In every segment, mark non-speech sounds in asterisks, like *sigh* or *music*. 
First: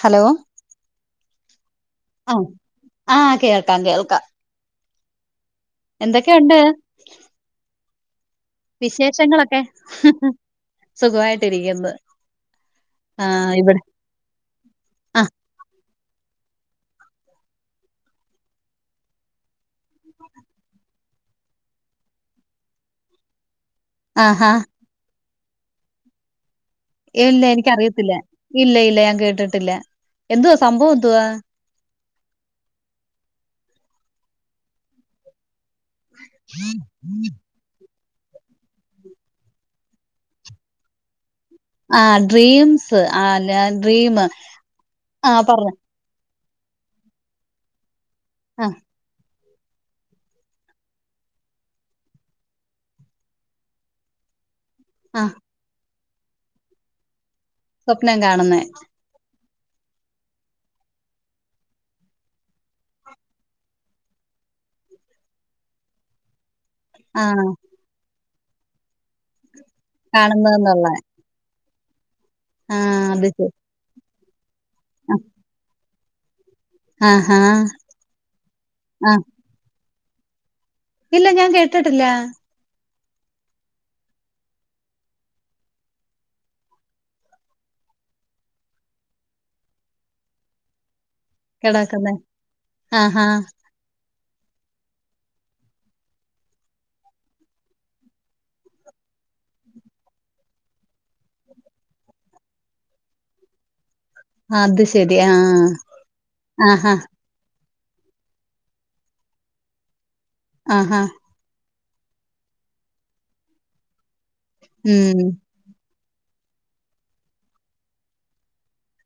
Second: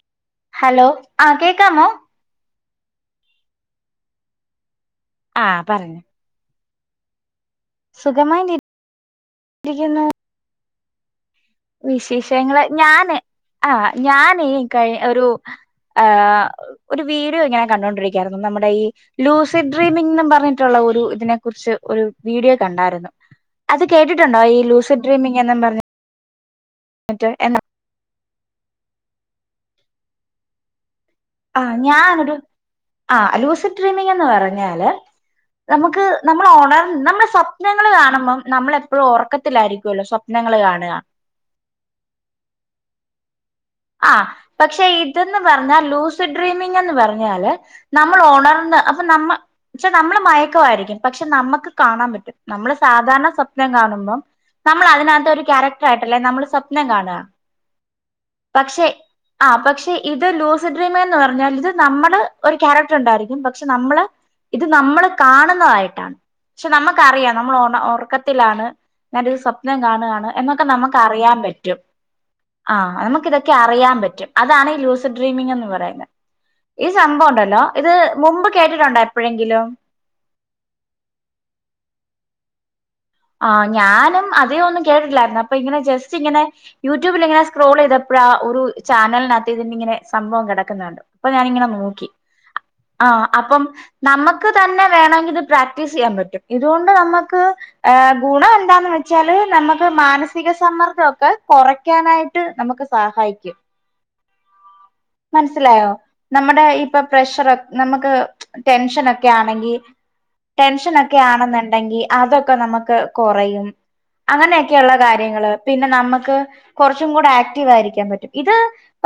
Hello. Hello ആഹ് കേക്കാമോ? അഹ് ആഹ് കേൾക്ക കേൾക്കാം. ആഹ് പറയ് ന്തെക്കൊയുണ്ട് സുഖമായിട്ട് വിശേഷങ്ങളൊക്കെ? ഇരിക്കുന്നു സുഖമായിട്ടിരിക്കുന്നു. വിശേഷങ്ങള് ഞാന് ആഹ് ആ ഇവിടെ ഞാനീ കഴി ഒരു ആഹ് ഏഹ്. ഒരു വീഡ്യോ ഇങ്ങനെ കണ്ടൊണ്ടിരിക്കാണ് നമ്മുടെ ഈ ലൂസി ഡ്രീമിങ്ങ്ന്ന് പറഞ്ഞിട്ടുള്ള ഒരു ഇതിനെ കുറിച്ച് ഒരു വീഡിയോ കണ്ടായിരുന്നു. അത് കേട്ടിട്ടുണ്ടോ ആഹാ ഈ ലൂസി ഡ്രീമിങ്ങെന്ന് പറഞ്ഞ്? ഇല്ല എനിക്കറിയത്തില്ല ഇല്ല ഇല്ല ഞാൻ കേട്ടിട്ടില്ല. എന്തുവാ സംഭവം എന്തുവാ? ആഹ് ഞാനൊരു ആഹ് ലൂസി ഡ്രീമിങ്ങെന്ന് പറഞ്ഞാല് നമുക്ക് നമ്മൾ ഓണർ നമ്മള് സ പ്നങ്ങൾ കാണുമ്പം നമ്മളെപ്പഴും ഒറക്കത്തിലായിരിക്കോല്ലോ സ്വപ്നങ്ങൾ കാണാ. ആഹ് ഡ്രീംസ് ആഹ് ല്ലാൻ ആഹ് പക്ഷെ ഇതെന്ന് പർഞ്ഞാ ലൂസ് സ് ഡ്രീമിങ്ങെന്ന് പറഞ്ഞാല് നമ്മൾ ആഹ് ഒണർന്ന് അപ്പം നമ്മ ച്ച നമ്മള് മയക്കവായിരിക്കും. പക്ഷെ നമ്മക്ക് കാണാൻ പറ്റും. നമ്മള് സാധാരണ സ്വപ്നം കാണുമ്പം ആഹ് നമ്മളതിനകത്തൊരു ക്യാരക്ടറായിട്ടല്ലേ നമ്മൾ സ്വപ്നം കാണാ. സ്വപ്നം കാണും. പക്ഷേ ആഹ് പക്ഷെ ഇത് ലൂസ് ഡ്രീമ്ന്ന് പറഞ്ഞാൽ ഇത് നമ്മള് ഒരു ക്യാരക്ടറുണ്ടായിരിക്കും. പക്ഷെ നമ്മള് ഇത് നമ്മള് കാണുന്നതായിട്ടാണ്. പക്ഷെ നമ്മക്കറിയാം ആഹ് നമ്മളോണ ഒറക്കത്തിലാണ് ഞാനൊരു സ്വപ് നം കാണാണ് എന്നൊക്കെ കാണുന്നതെന്നുള്ള നമുക്ക് അറിയാൻ പറ്റും. ആഹ് അത് ശരി നമുക്കിതൊക്കെ അറിയാൻ പറ്റും. അതാണ് ഈ ലൂസ് ആ, ഡ്രീമിംഗ് എന്ന് പറയുന്നെ. ഈ സംഭവം ആഹാ ഉണ്ടല്ലോ ഇത് മുമ്പ് കേട്ടിട്ടുണ്ടോ ആഹ് എപ്പഴെങ്കിലും? ഇല്ല ഞാൻ കേട്ടിട്ടില്ല. ആഹ് ഞാനും അധിക ഒന്നും കേട്ടിട്ടില്ലായിരുന്നു. അപ്പൊ ഇങ്ങനെ ജസ്റ്റ് ഇങ്ങനെ യൂട്യൂബിൽ ഇങ്ങനെ സ്ക്രോൾ ചെയ്തെപ്പഴാ ഒരു ചാനലിനകത്ത് ഇത് നിങ്ങനെ സംഭവം കിടക്കുന്ന കണ്ടു. അപ്പം ഞാനിങ്ങനെ നോക്കി. കിടക്കുന്നേ ആഹാ ആഹ് അപ്പം നമക്ക് തന്നെ വേണമെങ്കി ഇത് പ്രാക്ടീസ് ചെയ്യാൻ പറ്റും. ഇതുകൊണ്ട് നമക്ക് ഏഹ് ഗുണം എന്താന്ന് വെച്ചാല് നമുക്ക് മാനസിക സമ്മർദ്ദവൊക്കെ കുറയ്ക്കാനായി ട്ട് നമുക്ക് സഹായിക്കും. ആ, അത് ശരി ആഹ് മൻസിലായോ? നമ്മുടെ ആഹാ ഇപ്പൊ പ്രഷർ ഒ നമുക്ക് ടെൻഷനൊക്കെ ആണെങ്കി ആഹാ ടെൻഷനൊക്കെ ആണെന്നുണ്ടെങ്കി അതൊ ക്കെ നമക്ക് കൊറയും അങ്ങനെയൊക്കെയുള്ള ഉം കാര്യങ്ങള്. പിന്നെ നമ്മക്ക് കൊറച്ചും കൂടെ ആക്റ്റീവ് ആയിരിക്കാൻ പറ്റും. ഇത്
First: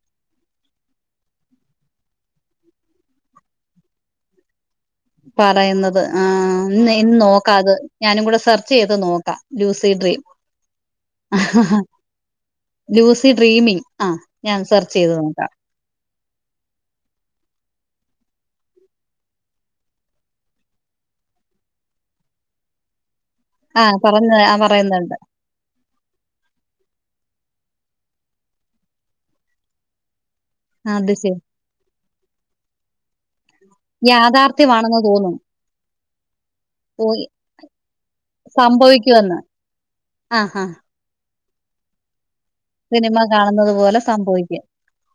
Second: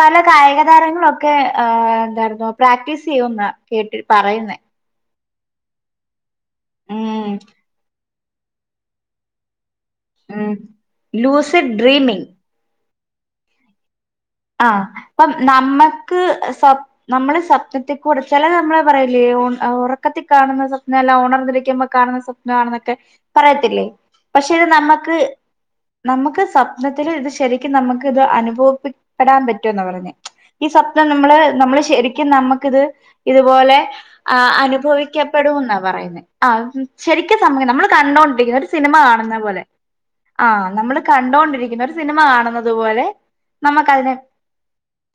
പല കായിക താരങ്ങളൊക്കെ ഏഹ് എന്തായിരുന്നു പ്രാക്ടീസ് ചെയ്യുംന്നാ കേട്ട് പറയുന്നേ. പറയുന്നത്. ആഹ് ഇന്ന് ഇന്ന് ഉം നോക്കാ അത്. ഞാനും കൂടെ സെർച്ച് ചെയ്ത് നോക്കാ. ലൂസി ഡ്രീം ഉം ലൂസിഡ് ഡ്രീമിങ് ലൂസി ഡ്രീമിങ് ആഹ്. ആഹ് അപ്പം നമ്മക്ക് സ്വ നമ്മള് സപ്നത്തി കൂടെ, ചെലത് നമ്മള് പറയുല്ലേ ഒണ് ഒറക്കത്തി കാണുന്ന സപ്ന എല്ലാം ഒണർന്നിരിക്കുമ്പ കാണുന്ന സ്വ പ്‌നാണെന്നൊക്കെ ആ പറയത്തില്ലേ. പറഞ്ഞ പക്ഷെ ആ അത് പറയുന്നുണ്ട് നമ്മക്ക് നമുക്ക് സ്വപ്നത്തില് ഇത് ശരിക്കും നമുക്ക് ഇത് അനുഭവപി പ്പെടാൻ പറ്റുംന്നാ പറഞ്ഞെ. ഈ ആ, സപ്നം അത് നമ്മള് ശരി നമ്മള് ശരിക്കും നമ്മക്കിത് ഇതുപോലെ ആഹ് യാഥാർത്ഥ്യമാണെന്ന് തോന്നുന്നു അനുഭവിക്കപ്പെടും ന്നാ പറയുന്നെ. ആഹ് പോയി ശരിക്കും സമയം നമ്മൾ കണ്ടോണ്ടിരിക്കുന്നു. ഒരു സിനിമ സംഭവിക്കുമെന്ന് കാണുന്ന പോലെ. ആ ആ ആഹ് നമ്മള് കണ്ടോണ്ടിരിക്കുന്നു ഒരു സിനിമ കാണുന്നത് പോലെ. അതുപോലെ സംഭവിക്കും.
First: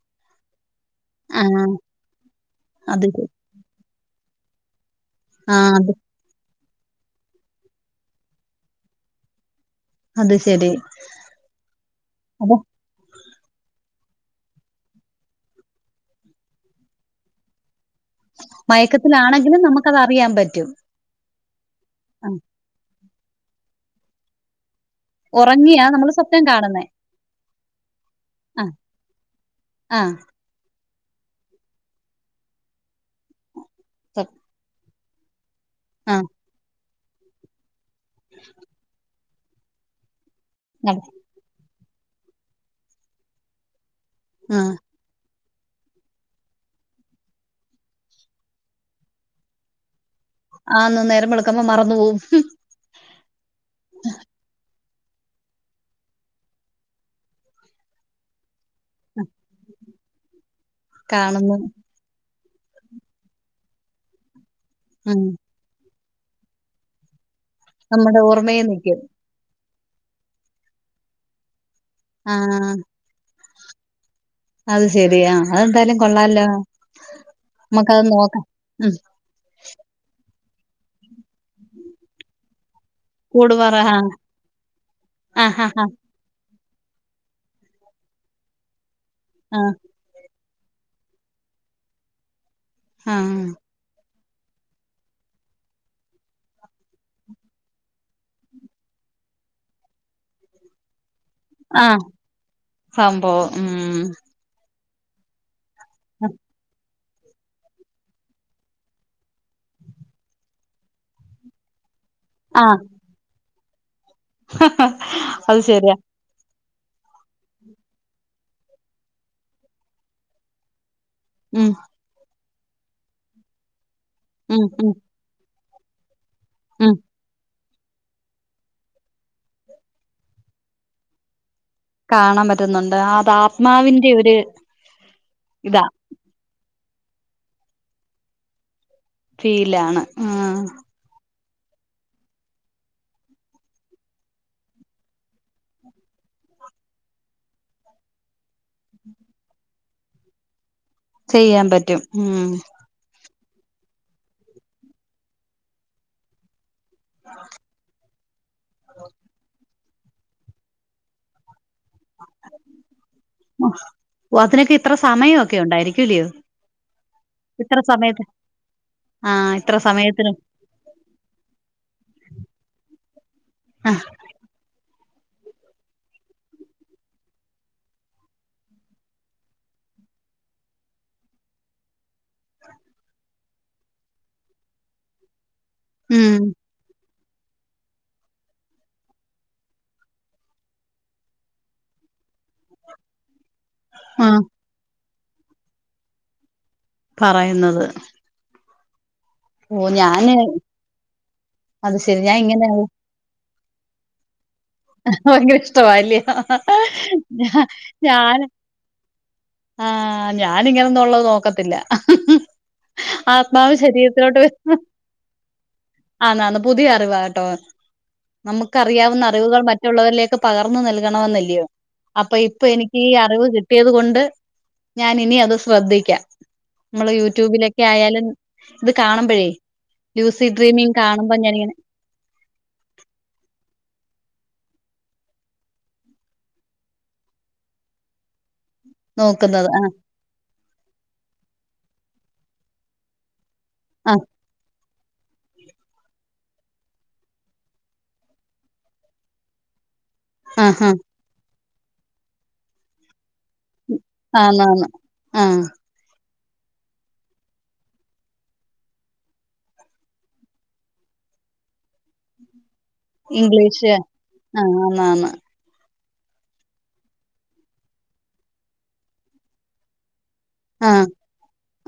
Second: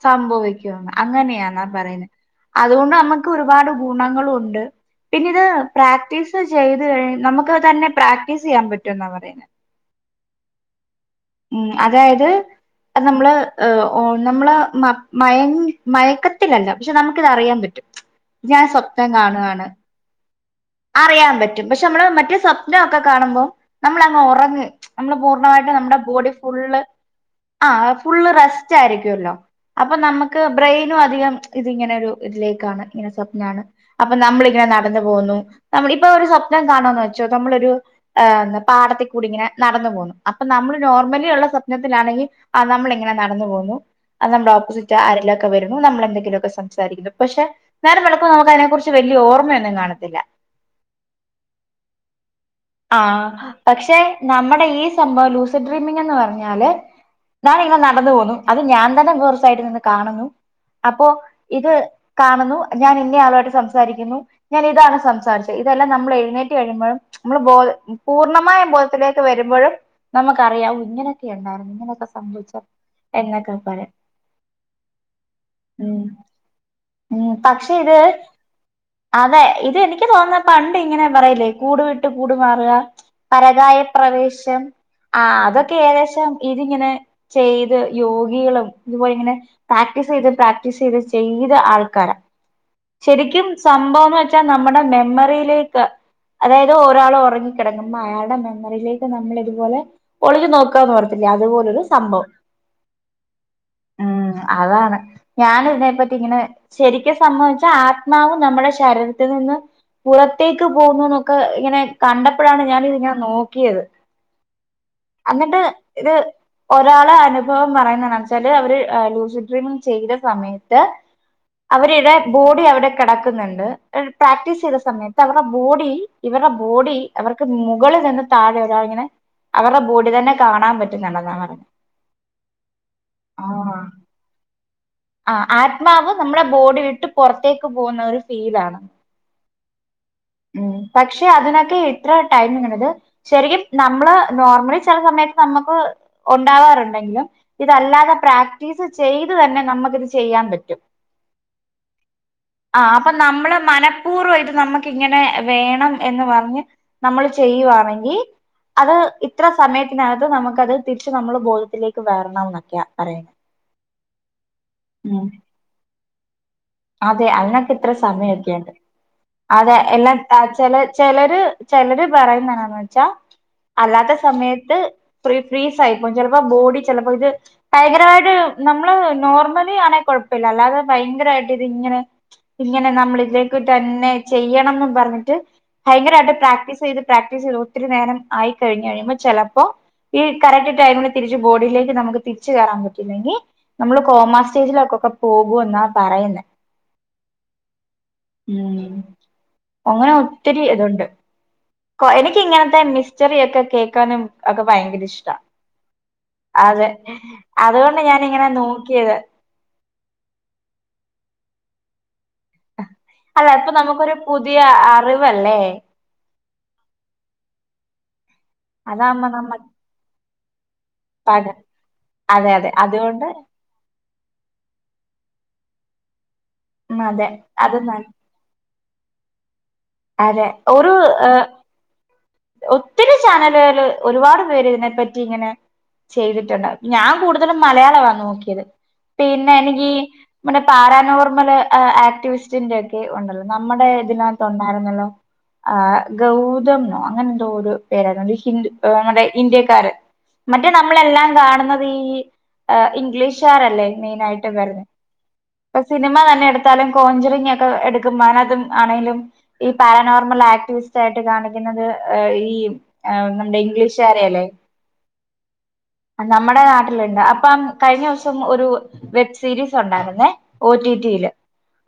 സംഭവിക്കും ന്ന്. ആ അങ്ങനെയാന്നാ പറയുന്നെ. അതുകൊണ്ട് അത് ശരി നമുക്ക് ഒരുപാട് ഗുണങ്ങളു ഉണ്ട്. പിന്നിത് ആ അത് പ്രാക് ടീസ് ചെയ്ത് കഴി നമുക്ക് തന്നെ പ്രാക്ടീസ് ചെയ്യാൻ പറ്റുംന്നാ പറയുന്നെ. അത് ശരി ഉം അതായത് അപ്പൊ ഇപ്പം നമ്മള് ഏഹ് ഓ നമ്മള് മ മയങ് മയക്കത്തിലല്ല പക്ഷെ നമുക്കിതറിയാൻ പറ്റും. ഞാൻ സ്വപ്നം കാണാണ്. ക്കതറിയാൻ പറ്റും. അറിയാൻ പറ്റും പക്ഷെ മ്മള് ആ മറ്റേ സ്വപ്നോക്കെ കാണുമ്പോ നമ്മളങ് ഒറങ് നമ്മള് പൂർണ്ണമായിട്ട് ഉറങ്ങിയാ നമ്മുടെ നമ്മൾ ബോഡി സ്വപ്നം ഫുള്ള് കാണുന്നേ ആഹ് ഫുള്ള് ആ റെസ്റ്റ് ആയിരിക്കോല്ലോ അപ്പൊ ആ നമു ക്ക്‌ ബ്രെയിനും അധികം ഇത്ങ്ങനെ ഒരു ഇതിലേക്കാണ് ഇങ്ങനെ സ്വപ്നാണ് അപ്പൊ സ്വപ് നമ്മളിങ്ങനെ പ്പന്നെ പോന്നു നമ്മള ഇപ്പൊ ആ ഒരു സ്വപ്നം കാണോന്നൊച്ചു നമ്മളൊരു ഏഹ് പാടത് കൂടി ഇങ്ങനെ നടന്നു പോന്നു അപ്പൊ നമ്മള് നട നോർമലി ഉള്ള സ്വപ്നത്തിലാണെങ്കിഅഹ് നമ്മളിങ്ങനെ നടന്നു പോന്നു *unintelligible* ആ ഓപ്പോസിറ്റ് അരിലൊക്കെ വരുന്നു നമ്മളെന്തെങ്കിലൊക്കെ സംസാരിക്കുന്നു പക്ഷെ നേര *unintelligible* കുറിച്ച് വല്യ ഓർമ്മയൊന്നും കാണത്തില്ല ആന്ന് നേരം വെള്ക്കുമ്പ മറന്നു പോവും ആഹ് പക്ഷെ നമ്മുടെ ഈ സംഭവം ലൂസ ഡ്രീമിംഗ് ന്ന് പറഞ്ഞാല് ഞാനിങ്ങനെ നടന്നു പോന്നു അത് ഞാൻ തന്നെ *unintelligible* നിന്ന് കാണുന്നു അപ്പോ കാണുന്നു ഇത് കാണുന്നു ഞാൻ ഇന്ന ആളുമായിട്ട് സംസാരിക്കുന്നു ഞാൻ ഇതാണ് ഉം സംസാരിച്ചത് ഇതെല്ലാം നമ്മൾ എഴുന്നേറ്റി കഴിയുമ്പോഴും മ്മള് ബോൾ നമ്മുടെ ഓർമ്മയിൽ പൂർണ്ണമായും നിക്കും. ബോധത്തില് ത്ത് വരുമ്പോഴും നമുക്കറിയാം ഇങ്ങനൊക്കെ ഉണ്ടായിരുന്നു ഇങ്ങനൊക്കെ സംഭവിച്ചാം ആഹ് എന്നൊക്കെ പറയാം അത് ശെരിയാ അഎന്തായാലും ഉം കൊള്ളാലോ ഉം പക്ഷെ ഇത് നമ്മക്കത് നോക്കാം ഉം അതെ ഇത് എനിക്ക് തോന്നാ പണ്ട് ഇങ്ങനെ പറയിലേ കൂടു വിട്ട് കൂടു മാറ്അ കൂടുപറ പരകായ ആഹ് പ്രവേശം ആഹ് അതൊക്കെ ഏകദേശം ഇതിങ്ങനെ ചെയ്ത് യോഗികളും ഇതുപോലെ ഇങ്ങനെ ആഹ് പ്രാ ക്ടീസ് ചെയ്ത് പ്രാക്ടീസ് ചെയ്ത് ചെയ്ത ആൾക്കാരാ ശരിക്കും ആഹ് സംഭവാന്നച്ചാ നമ്മുടെ മെമ്മറിയിലേക്ക് അതായ ത് ഒരാള് ഒറങ്ങിക്കിടക്കുമ്പോ അയാളുടെ മെമ്മറിയിലേക്ക് നമ്മള് ഇതുപോലെ ഒളുഞ്ഞി നോക്കാന്ന് പറത്തില്ല അതുപോ ഒരു ആഹ് സംഭവം സംഭവം ഉം ഉം അതാണ് ഞാന് നെ പറ്റി ഇങ്ങനെ ശരി ക്ക്‌ സംഭവംച്ചാ ആത്മാവും നമ്മുടെ ശരീരത്തിൽ നിന്ന് പുറത്തേക്ക് പോകുന്നുന്നൊക്കെ ഇങ്ങനെ കണ്ടപ്പോളാണ് ആഹ് ഞാന് ഇത്ങ്ങനെ നോക്കിയത് അത് അങ്ങട്ട് ശരിയാ ഇത് ഒരാളെ അനുഭവം പറയുന്ന എന്നാ വെച്ചാല് അവര് ലൂസി ഡ്രീമിങ് ചെയ്ത സമയത്ത് ഉം അവരുടെ ബോഡി അവിടെ കടക്കുന്നുണ്ട് പ്രാക്ടീസ് ഉം ചെയ്ത ഉം സമയത്ത് അവടെ ബോഡി ഇവരുടെ ഉം ബോഡി അവർക്ക് മുകളിൽ നിന്ന് താഴെ ഒരാളിങ്ങനെ അവരുടെ ബോഡി തന്നെ കാണാൻ പറ്റുന്നുണ്ടെന്നാ പറഞ്ഞ കാണാൻ പറ്റുന്നുണ്ട് അത് ആത്മാവിന്റെ ഒരു ഇതാ നമ്മളെ ബോഡി വിട്ട് പുറത്തേക്ക് പോന്ന ഒരു ഫീലാണ് ഫീലാണ് ആഹ് ഉം പക്ഷെ അതിനൊക്കെ ഇത്ര ടൈമിങന്നത് ശരിക്കും നമ്മള് നോർമലി ചില സമയത്ത് നമുക്ക് ഉണ്ടാവാറുണ്ടെങ്കിലും ഇതല്ലാതെ പ്രാക്ടീസ് ചെയ്ത് തന്നെ നമ്മക്ക് ഇത് ചെയ്യാൻ പറ്റും ചെയ്യാൻ പറ്റും ഉം ആഹ് അപ്പൊ നമ്മള് മനഃപൂർവ്വം ഇത് നമ്മക്ക് ഇങ്ങനെ വേണം എന്ന് പറഞ്ഞ് നമ്മൾ ചെയ്യുവാണെങ്കി അത് ഇത്ര സമയ ത്തിനകത്ത് നമുക്ക് അത് തിരിച്ച് നമ്മളെ ബോധത്തിലേക്ക് വരണം എന്നൊക്കെയ പറയന്നെ ഉം *unintelligible* ഉണ്ടായിരിക്കൂല്ലയോ അതെ അങ്ങക്ക് ഇത്ര സമയൊക്കെയുണ്ട് ആഹ് അതെ ഇത്ര എല്ലാം സമയത്തിന് ചെല ചെലര് ചെലര് പറയുന്ന എന്നാന്ന് വെച്ചാ അല്ലാത്ത സമയത്ത് ഫ്രീ ഫ്രീസായിപ്പോവും ചെലപ്പോ ബോഡി ചെലപ്പോ ഇത് ഭയങ്കരമായിട്ട് നമ്മള് നോർമലി ആണെ കൊഴപ്പല്ല അല്ലാതെ ഭയങ്കരായി ഇത്ങ്ങനെ ഇങ്ങനെ നമ്മള് ഇതിലേക്ക് തന്നെ ചെയ്യണംന്ന് പറഞ്ഞിട്ട് ഭയങ്കരമായിട്ട് ഉം പ്രാക്ടീസ് ചെയ്ത് പ്രാക്ടീസ് ചെയ്ത് ഒത്തിരി നേരം ആയി കഴിഞ്ഞ് കഴിയുമ്പോ ചെലപ്പോ ഈ കറക്റ്റ് ടൈമിന് തിരിച്ച് ബോഡിയിലേക്ക് നമുക്ക് തിരിച്ച് കയറാൻ പറ്റിയില്ലെങ്കി നമ്മള് കോമാ ആഹ് സ്റ്റേജിലൊക്കൊക്കെ പോകൂന്നാ പറയുന്നെ പറയുന്നത് ഉം ഓ അങ്ങനെ ഞാന് ഒത്തിരി ഇതുണ്ട് അത് ശരി ഞാൻ എനിക്ക് ഇങ്ങനെ ഇങ്ങനത്തെ മി സ്റ്ററിയൊക്കെ കേക്കാനും ഒക്കെ ഭയങ്കര ഇഷ്ടാ ഭയങ്കര ഇഷ്ടവാ അല്ലേ അതെ ഞാ അതുകൊണ്ട് ഞാൻ ഞാനിങ്ങനെ നോക്കിയത് ആഹ് ഞാനിങ്ങനൊന്നും ഉള്ളത് നോക്കത്തില്ല അല്ല ഇപ്പൊ ആത്മാവ് നമുക്കൊരു പുതിയ അറിവല്ലേ ആന്ന് ആന്ന് പുതിയ അറിവാട്ടോ നമുക്ക് അറിയാവുന്ന അതാകുമ്പോ നമ്മ അറിവുകൾ മ റ്റുള്ളവരിലേക്ക് പകർന്നു പക നൽകണമെന്നല്ലയോ അപ്പൊ അതെ ഇപ്പൊ അതെ എനിക്ക് ഈ അതുകൊണ്ട് അറിവ് കിട്ടിയത് കൊണ്ട് ഞാന് ഇനി അത് ശ്രദ്ധിക്കാം ഉം നമ്മള് അതെ അത് യൂട്യൂബിലൊക്കെ ന ആയാലും ഇത് കാണുമ്പഴേ ലൂസി അതെ ഡ്രീമി ഒരു കാണുമ്പോ ഏഹ് ഞാനിങ്ങനെ ഒത്തിരി ചാനലുകള് ഒരുപാട് പേര് ഇതിനെപ്പറ്റി ഇങ്ങനെ ചെയ്തിട്ടുണ്ട് ഞാൻ കൂടുതലും മലയാളമാ നോക്കിയത് പിന്നെ നോക്കുന്നത് എനിക്ക് ആഹ് ഈ പാരാനോർമല് ആ ആക്ടിവിസ്റ്റിൻ്റെ ഒക്കെ ഉണ്ടല്ലോ നമ്മുടെ ആഹ് ഇതിനകത്ത് ഉണ്ടായിരുന്നല്ലോ ആഹ് ഗൗതം നോ അങ്ങനെ എന്തോ ഓര് പേരാണ് ഹിന്ദു നമ്മുടെ ഇന്ത്യക്കാരൻ മറ്റേ ആഹ് ആഹ് നമ്മളെല്ലാം കാണുന്നത് ഈ ആഹ് ഇംഗ്ലീഷ് ചാരല്ലേ മെയിനായിട്ട് വരുന്ന ആന്നാന്ന് ആഹ് സിനിമ തന്നെ എടുത്താലും കോഞ്ചറിംഗ് ഒക്കെ എടുക്കും മാനതും ആണെങ്കിലും ഈ പാരാനോർമൽ ആക്ടിവിസ്റ്റ് ആയിട്ട് കാണിക്കുന്നത് ഈ ആഹ് നമ്മുടെ ഇംഗ്ലീഷ് ഇംഗ്ലീഷ്കാരയല്ലേ ആഹ് ആന്നാന്ന് നമ്മടെ നാട്ടില്ണ്ട് അപ്പം കഴിഞ്ഞ ദിവസം ഒരു വെബ് സീരീസ് ഒണ്ടാരുന്നേ ഓ ആഹ് റ്റിറ്റിയില്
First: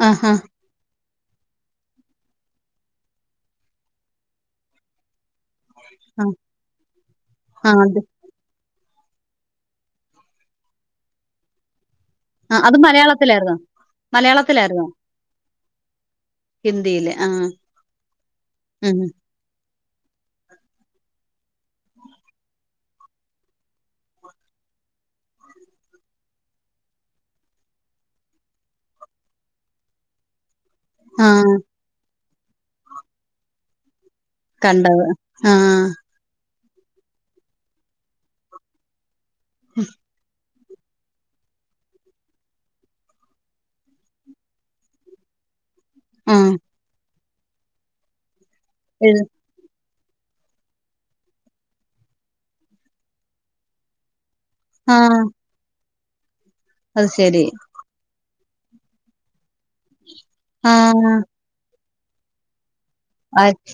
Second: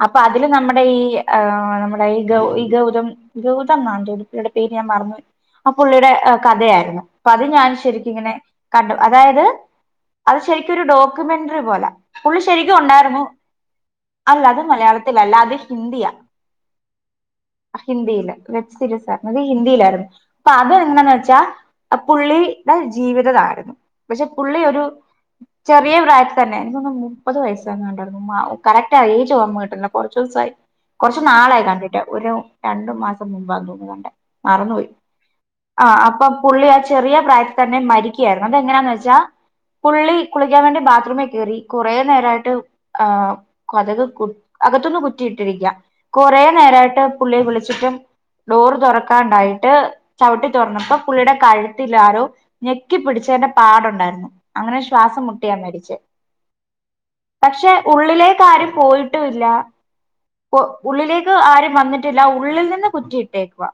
അപ്പ ആഹ് ആഹ് അതില് നമ്മുടെ ഈ ആഹ് നമ്മുടെ ഈ ഗൗ ഈ ഗൗതം ഗൗതം എന്നാന്ന് തോന്നുന്നു *unintelligible* ടെ പേര് ഞാൻ മറന്നു പോയി ആ പുള്ളിയുടെ ആഹ് കഥയായിരുന്നു അപ്പൊ അത് ഞാൻ ആഹ് അത് ശരിക്കിങ്ങനെ കണ്ടു അതായത് അത് ശരിക്കും ഒരു ഡോക്യുമെന്ററി പോല പുള്ളി ആഹ് അത് ശരിക്കും ഉണ്ടായിരുന്നു മലയാളത്തിലായിരുന്നോ? അല്ലാ അത് മലയാളത്തിലായിരുന്നോ? മലയാളത്തില അല്ല അത് ഹിന്ദിയാ ഹിന്ദിയിലെ ആഹ് ഹിന്ദിയില് ഉം *unintelligible* അത് ഹിന്ദിയിലായിരുന്നു അപ്പ അതെന്താന്ന് വെച്ചാ പുള്ളിയുടെ ജീവിതതായിരുന്നു പക്ഷെ പുള്ളി ഒരു ചെറിയ പ്രായത്തി തന്നെ എനിക്കൊന്നുന്നു മുപ്പത് വയസങ്ങാണ്ടണെ ഉം കറക്റ്റാ ഏജ് ഓർമ കിട്ടുന്നില്ല കൊറച്ച് ദിവസായി കൊറച്ച് ആഹ് നാളായി കണ്ടിട്ടേ ഒരു രണ്ടു മാസം മുമ്പാന്ന് തോന്നുന്നു കണ്ടേ മറന്നുപോയി ആഹ് അപ്പം പുള്ളി ആ ചെറിയ പ്രായത്തി തന്നെ മരിക്കുകയായിരുന്നു അതെങ്ങനാന്ന് വെച്ചാ പുള്ളി കുളി കുളിക്കാൻ വേണ്ടി ബാത്റൂമി കയറി കുറേ നേരായിട്ട് ആ കൊതത് കു അകത്തൊന്ന് കുറ്റിയിട്ടിരിക്കാ കൊറേ ആഹ് നേരായിട്ട് പുള്ളിയെ വിളിച്ചിട്ടും ഡോറ് എഴു തുറക്കാണ്ടായിട്ട് ചവിട്ടി തുറന്നപ്പോ പുള്ളിയുടെ കഴുത്തിലാരോ ഞെക്കി പിടിച്ചതിന്റെ പാടുണ്ടായിരുന്നു അങ്ങനെ ആഹ് ശ്വാസം മുട്ടിയ മരിച്ചേ അത് ശരി പക്ഷെ ഉള്ളിലേക്ക് ആരും പോയിട്ടൂല്ല ഉ ആഹ് ഉള്ളിലേക്ക് ആരും വന്നിട്ടില്ല ഉള്ളിൽ നിന്ന് കുറ്റിയിട്ടേക്കുവാ അത്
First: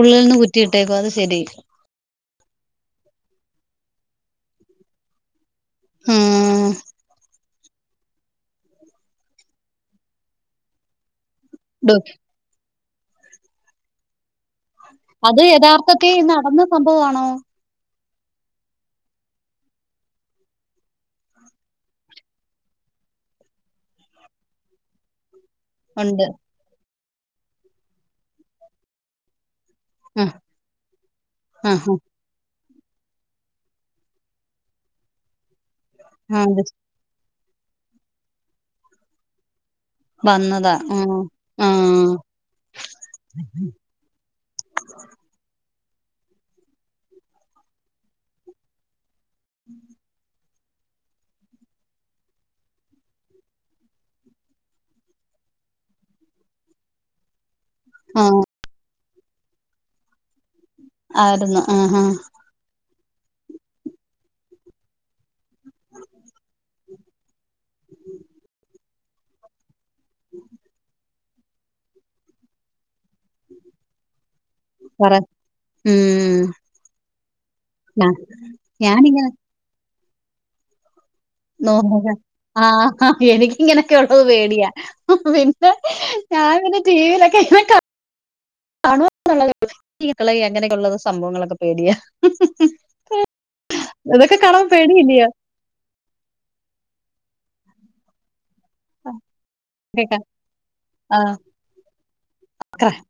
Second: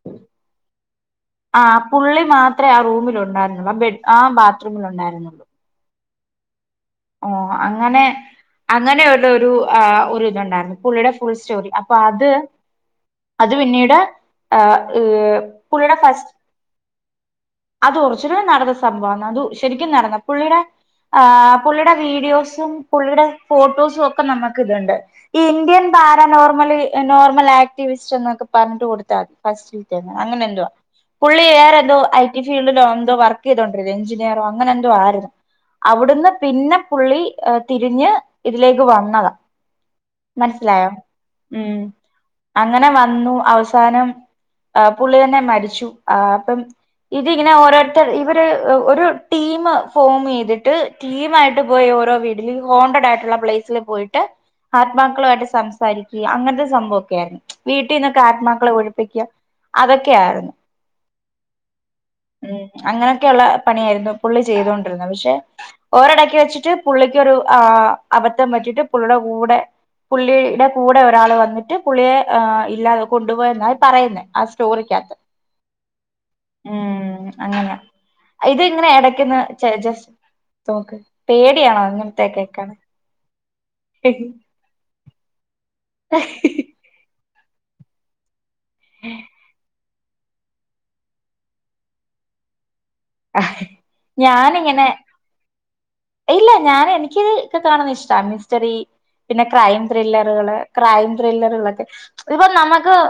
ഉള്ളിൽ നിന്ന് കുറ്റി ഇട്ടേക്കുവാ അത് ശരി ആ പുള്ളി മാത്രേ ആ റൂമില് ഉണ്ടായിരുന്നുള്ളൂ ആ ബെ ആ ബാത്റൂമില് ഉണ്ടായിരുന്നുള്ളൂ ഉം ഓ അങ്ങനെ അങ്ങനെ ഒരു ഒരു ഇതുണ്ടായിരുന്നു പുള്ളിയുടെ ഫുൾ സ്റ്റോറി അപ്പൊ ഡു അത് അത് പിന്നീട് ആ പുള്ളീട ഫസ് സംഭവം ആണോ അത് ഒർജിനൽ നടന്ന സംഭവാന്ന് അത് ശരിക്കും നടന്ന പുള്ളിയുടെ ആ പുള്ളിയുടെ വീഡിയോസും പുള്ളിയുടെ ഫോട്ടോസും ഒക്ക നമക്ക ഇത്ണ്ട് ഈ ഇന്ത്യൻ ഉണ്ട് പാരനോർമല് നോർമൽ ആക്ടിവിസ്റ്റ് എന്നൊക്ക പർഞ്ഞിട്ട് കൊടുത്താ മതി ഫസ്റ്റ് ആഹ് അങ്ങനെന്തുവാ പുള്ളി വേറേ ആഹ് എതോ ഐ റ്റി ഫീൽഡിലോ എന്തോ വർക്ക് ചെയ്തോണ്ടിരുന്ന എഞ്ചിനീയറോ അങ്ങനെ എന്തോ ആര്ന്നു അവ്ട്ന്ന് ആഹ് പിന്നെ പുള്ളി തിരിഞ്ഞ് ഇതിലേക്ക് വന്നതാ വന്നതാ മൻസിലായോ ആഹ് ഉം ആഹ് അങ്ങനെ വന്നു അവസാനം ആ പുള്ളി തന്നെ മരിച്ചു ആ അപ്പം ഇതിങ്ങനെ ഓരോര്ത്തര് ഇവര് ഒരു ടീമ് ഫോമ് ചെയ്തിട്ട് ടീമായിട്ട് പോയ് ഓരോ വീട്ടില് ഈ ഹോണ്ടഡ് ആയിട്ടുള്ള പ്ലെയിസില് പോയിട്ട് ആത്മാക്കളുമായിട്ട് സംസാരിക്ക് അങ്ങൻത്തെ സംഭവൊക്കെ ആയിരുന്നു വീട്ടിന്നൊക്ക ആഹ് ആത്മാക്കളെ ഒഴിപ്പിക്ക അതൊക്കെ ആയിരുന്നു ആയിരുന്നു ആ ആ ഉം അങ്ങനെയേക്കെ ഇള്ള പണിയായിരുന്നു പുള്ളി ചെയ്തൊണ്ടിരുന്നത് പക്ഷെ ഓരടക്ക് വെച്ചിട്ട് പുള്ളിക്കൊരു ആ അബദ്ധം പറ്റിയിട്ട് പുള്ളിയുടെ കൂടെ പുള്ളി ടെ കൂടെ ഒരാള് വന്നിട്ട് പുള്ളിയെ ഇല്ലാതെ കൊണ്ടുപോയെന്നാ ഈ പറയുന്നെ പറ ഉം ഉം അങ്ങനെ ഇത് ഇങ്ങനെ ഞാനിങ്ങനെ എടക്കന്ന് ജ ജസ്റ്റ് നോക്ക് നോ പേടിയാണോ *unintelligible* ഇങ്ങനത്തെ ആ കേക്കാണ് എനിക്കിങ്ങനൊക്കെ ഒള്ളത് പേടിയാ പി ആഹ് ടിവിലൊക്കെ ഇങ്ങനെ ക കാണു *unintelligible* എങ്ങനെക്കെള്ളത് സംഭവങ്ങളൊക്ക പേടിയാ അതൊക്ക കാണാം ഞാനിങ്ങനെ പേടിയില്ലിയോ ഇല്ല ഞാന് എനിക്ക് ഇതൊക്കെ കാണുന്ന ഇഷ്ട അൺ മിസ്റ്ററി പിന്നെ ക്രൈം കേക്കാ ത്രില്ലറുകള് ക്രൈം ആ ത്രില്ലറുകളൊക്കെ ഇപ്പോ നമക്ക് ക്ര-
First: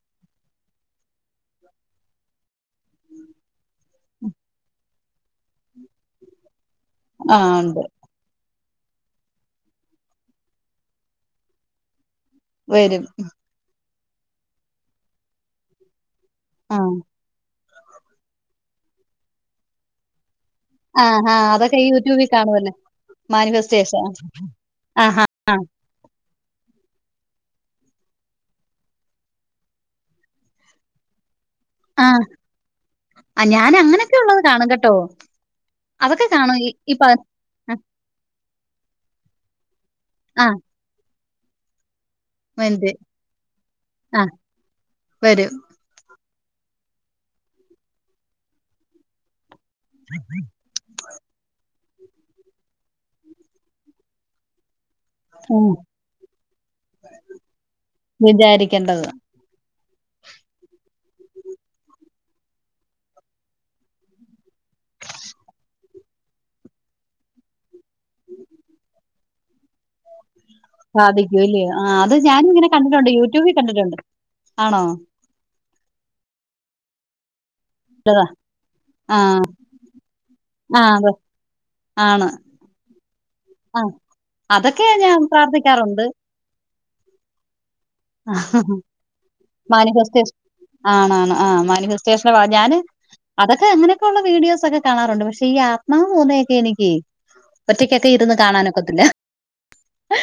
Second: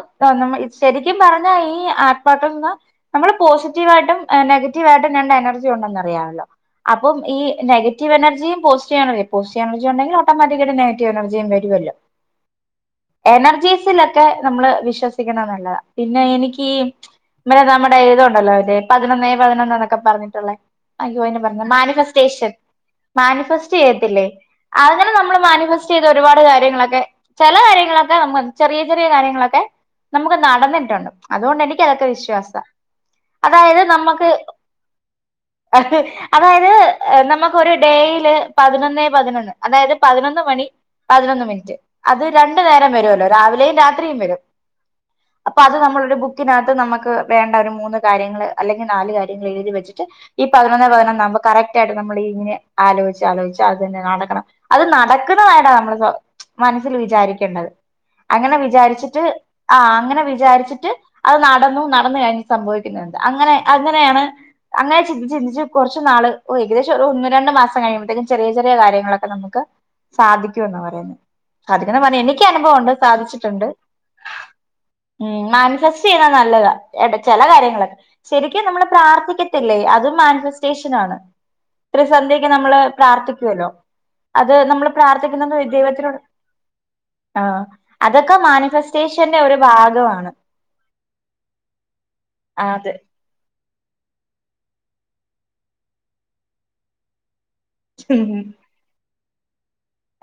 ശരിക്കും പറഞ്ഞാ ഈ ആത്മാകൾ നിന്ന് നമ്മള് പോസിറ്റീവ് ആയിട്ടും നെഗ റ്റീവ് ആയിട്ടും രണ്ട് എനർജി ഉണ്ടെന്ന് അറിയാവല്ലോ അപ്പം ഈ ആ ഉണ്ട് നെഗ റ്റീവ് എനർജിം പോസ്റ്റീവ് എനർജിം പോസ്റ്റീവ് എനർജി ഉണ്ടെില് ഓട്ടോമാറ്റിക്കായിട്ട് നെഗറ്റീവ് എനർജിം വരുവല്ലോ വരും എനർജീസ് ലോക്കെ നമ്മള് വിശ്വസിക്ക്ണ നല്ലത പിന്നെ എനിക്ക് ആ ഇമ്മ *unintelligible* ഇത് നമ്മുടെ ഇതുണ്ടല്ലോ ഇത് പതിനൊന്നെ പതിനൊന്ന് ന്നൊക്കെ പറഞ്ഞിട്ട്ള്ളേ ആ അയ്യോ ആ എന്നെ പർ *unintelligible* അതൊക്കെ ഈ യൂട്യൂബിൽ മാനുഫസ്റ്റേഷൻ കാണുമല്ലേ മാനുഫെസ്സ് മാനിഫെസ്റ്റേഷൻ ചെയ്യത്തില്ലേ അങ്ങനെ ആഹാ നമ്മള് മാനിഫെസ് ചെയ്ത ഒരുപാട് കാര്യങ്ങളൊക്കെ ചെല കാര്യങ്ങളൊക്കെ നമ്മ ചെറിയ ചെറിയ കാര്യങ്ങളൊക്കെ നമുക്ക് നടന്നിട്ടുണ്ട് അതുകൊണ്ട് എനിക്ക് ആ ഇതൊക്കെ വിശ്വാസ ആ, ഞാൻ അതായത് നമ്മ അങ്ങനൊക്കെ ഉള്ളത് കാണും കേട്ടോ അഹ് അതൊക്കെ കാണും അതായത് ഈ- ഈ പ- നമ്മ ഒരു ആ, ഡേയില് പതിനൊന്നെ പതിനൊന്ന് അതായത് പതിനൊന്ന് ആ മണി പതിനൊന്ന് മിനിറ്റ് അത് രണ്ട് എന്ത് നേരം വരോല്ലോ രാവിലേം രാത്രിയും ആ വെരും വരും അപ്പൊ അത് നമ്മളൊരു ബുക്ക് കിനത്ത് നമക്ക് വേണ്ട ഒരു മൂന്ന് കാര്യങ്ങള് അല്ലങ്കിൽ നാല് കാര്യങ്ങൾ എഴുതി വെച്ചിട്ട് ഈ പ *unintelligible* കറക്റ്റായിട്ട് നമ്മൾ ഈ ങ്ങനെ ആലോച്ച് ആലോച്ച് അത് ന്നെ നടക്കണം അത് നടക് ക്ക്ണാ നേരാ ഉം, നമ്മള് സൊ മനസ്സിൽ വിചാരിക്കേണ്ടത് അങ്ങനെ വിചാരിക്കേണ്ടത് വിചാരിച്ചിട്ട് ആ അങ്ങനെ വിചാരിച്ചിട്ട് അത് നടന്നു നടന്ന് കഴിഞ്ഞ് സംഭവിക്ക്ന്ന്ണ്ട് അങ്ങനെ അങ്ങനെയാണ് അങ്ങനെ ചന്തിച് ചിന്തിച്ച് കൊറച്ച് നാള് ഒ ഏകദേശം ഒരു ഒന്ന് രണ്ട് മാസം കഴിയുമ്പോഴത്തേക്കും ചെറിയ ചെറിയ കാര്യങ്ങളൊക്കെ നമ്ക്ക് സാധിക്കൂന്ന്റയുന്ന് സാധിക്കും ഇല്ലയോ ആ സാധിക്ക്ന്ന അത് പണി എനിക്ക് ഞാനും ഇങ്ങനെ അനുഭവോണ്ട് കണ്ടിട്ടുണ്ട് യൂട്യൂബിൽ സാധിച്ചിട്ടുണ്ട് കണ്ടിട്ടുണ്ട് ആണോ മ് മാനിഫെസ്സെയ്യ്ണ നല്ലതാ എട ചെല കാര്യങ്ങൾ ശെരിക്കും നമ്മള് ആ പ്രാർത്ഥിക്കത്തില്ലേ അതും ആ അത് മാനിഫെസ്റ്റേഷനാണ് ഇത്ര ആണ് സന്ധ്യക്ക് നമ്മള് പ്രാർത്ഥിക്കൊല്ലോ ആ അത് നമ്മൾ അതൊക്കെ ഞാൻ പ്രാർത്ഥിക്ക്ന്നത് പ്രാർത്ഥിക്കാറുണ്ട് ദൈവത്തിനോട് ആ അതൊക്കെ മാനിഫെസ്റ്റേഷന്റെ ഒരു ഭാഗമാണ് ആണാ ണ് ആ മാനിഫസ്റ്റേഷള ഞാാന് അത് അതൊക്കെ അങ്ങനെയൊക്കെയുള്ള വീഡിയോസൊക്കെ കാണാറുണ്ട് പക്ഷേ ഈ ആത്മാവ് ഭൂദൊക്കെ നിക്ക് ഒറ്റക്കൊക്കെ ഇരുന്ന് കാണാനൊക്കത്തില്ല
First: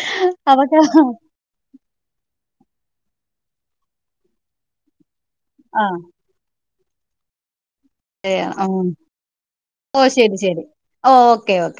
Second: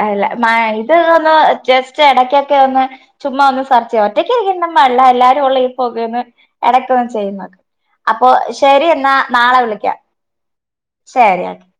അല്ലെ മായ് അതൊക്കെ ഇത് ഒന്ന് ജെസ് ചെ എടക്കെക്കെ ഒന്ന് ചുമ്മാ ഒന്ന് സെർച്ചെയ ഒറ്റക്കീ *unintelligible* എല്ലാരൊള്ള ഈ ആ പൊകേന്ന് എടയ്ക്കോന് ചെയ്യ്ന്നത് അപ്പൊ ശരിയാണ് ശെരി ഉം എന്നാ നാളെ വിളിക്കാം ഓ ശരി ശരി ഓ ശെരി ഓക്കെ ഓക്കെ